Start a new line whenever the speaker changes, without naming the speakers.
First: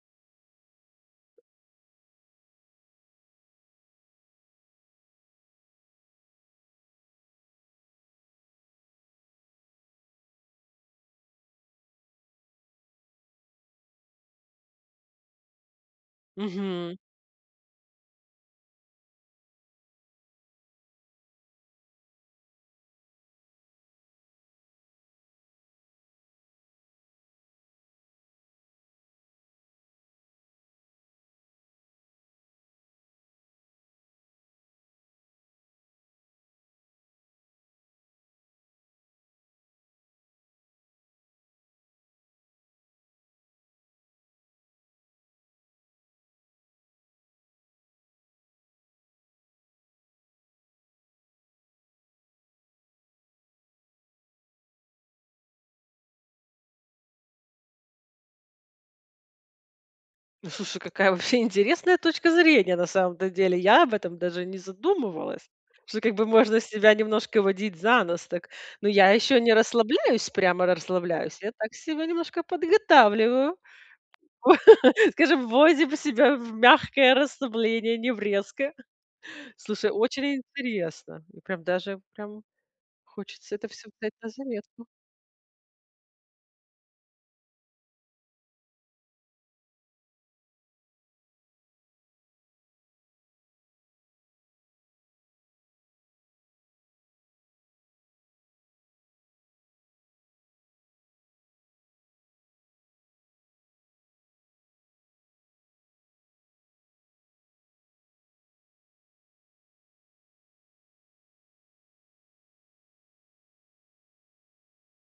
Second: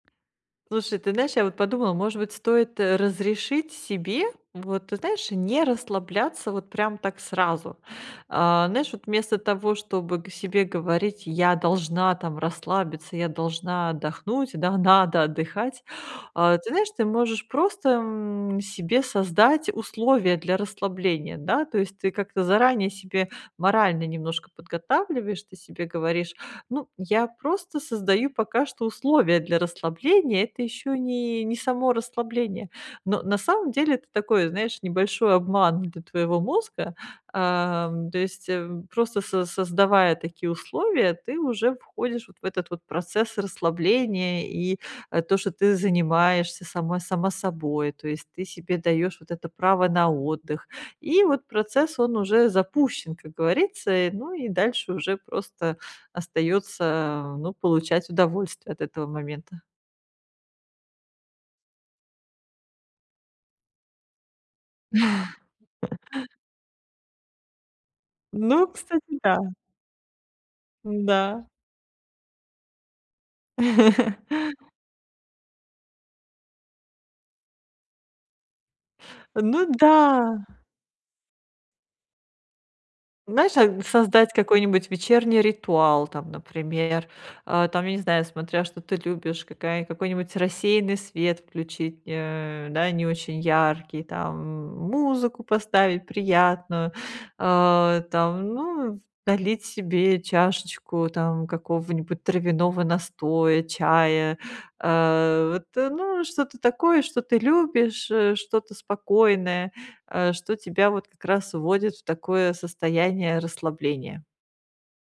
Слушай, ты знаешь, я вот подумала: может быть, стоит, э, разрешить себе, вот, ты знаешь, не расслабляться вот прям так сразу. А, знаешь, вот вместо того, чтобы г себе говорить: "Я должна, там, расслабиться, я должна отдохнуть, да, надо отдыхать". А, ты знаешь,
Мгм.
ты можешь просто, м, себе создать условия для расслабления, да? То есть ты как-то заранее себе морально немножко подготавливаешь, ты себе говоришь: "Ну, я просто создаю пока что условия для расслабления. Это ещё не не само расслабление". Но на самом деле это такой, знаешь, небольшой обман для твоего мозга. Ам, то есть, э, просто со создавая такие условия, ты уже входишь вот в этот вот процесс расслабления и, э, то, что ты занимаешься сама сама собой. То есть ты себе даёшь вот это право на отдых. И вот процесс, он уже запущен, как говорится. И, ну, и дальше уже просто остаётся, э, ну, получать удовольствие от этого момента.
Ну, слушай, какая вообще интересная точка зрения на самом-то деле. Я об этом даже не задумывалась, что как бы можно себя немножко водить за нос так.
Ну,
Но я
кстати, да.
ещё не расслабляюсь, прямо расслабляюсь.
М-да.
Я так себя немножко подготавливаю. Скажем, вводим себя в мягкое расслабление, не в резкое.
Ну
Слушай, очень
да!
интересно и прям даже прям
Знаешь,
хочется
а
это
н
всё взять на
создать
заметку.
какой-нибудь вечерний ритуал, там, например. Э, там, я не знаю, смотря что ты любишь, какая какой-нибудь рассеянный свет включить, э, да, не очень яркий, там, м, музыку поставить приятную, а, там, ну, налить себе чашечку, там, какого-нибудь травяного настоя, чая. Э, вот, э, ну, что-то такое, что ты любишь, э, что-то спокойное, э, что тебя вот как раз вводит в такое состояние расслабления.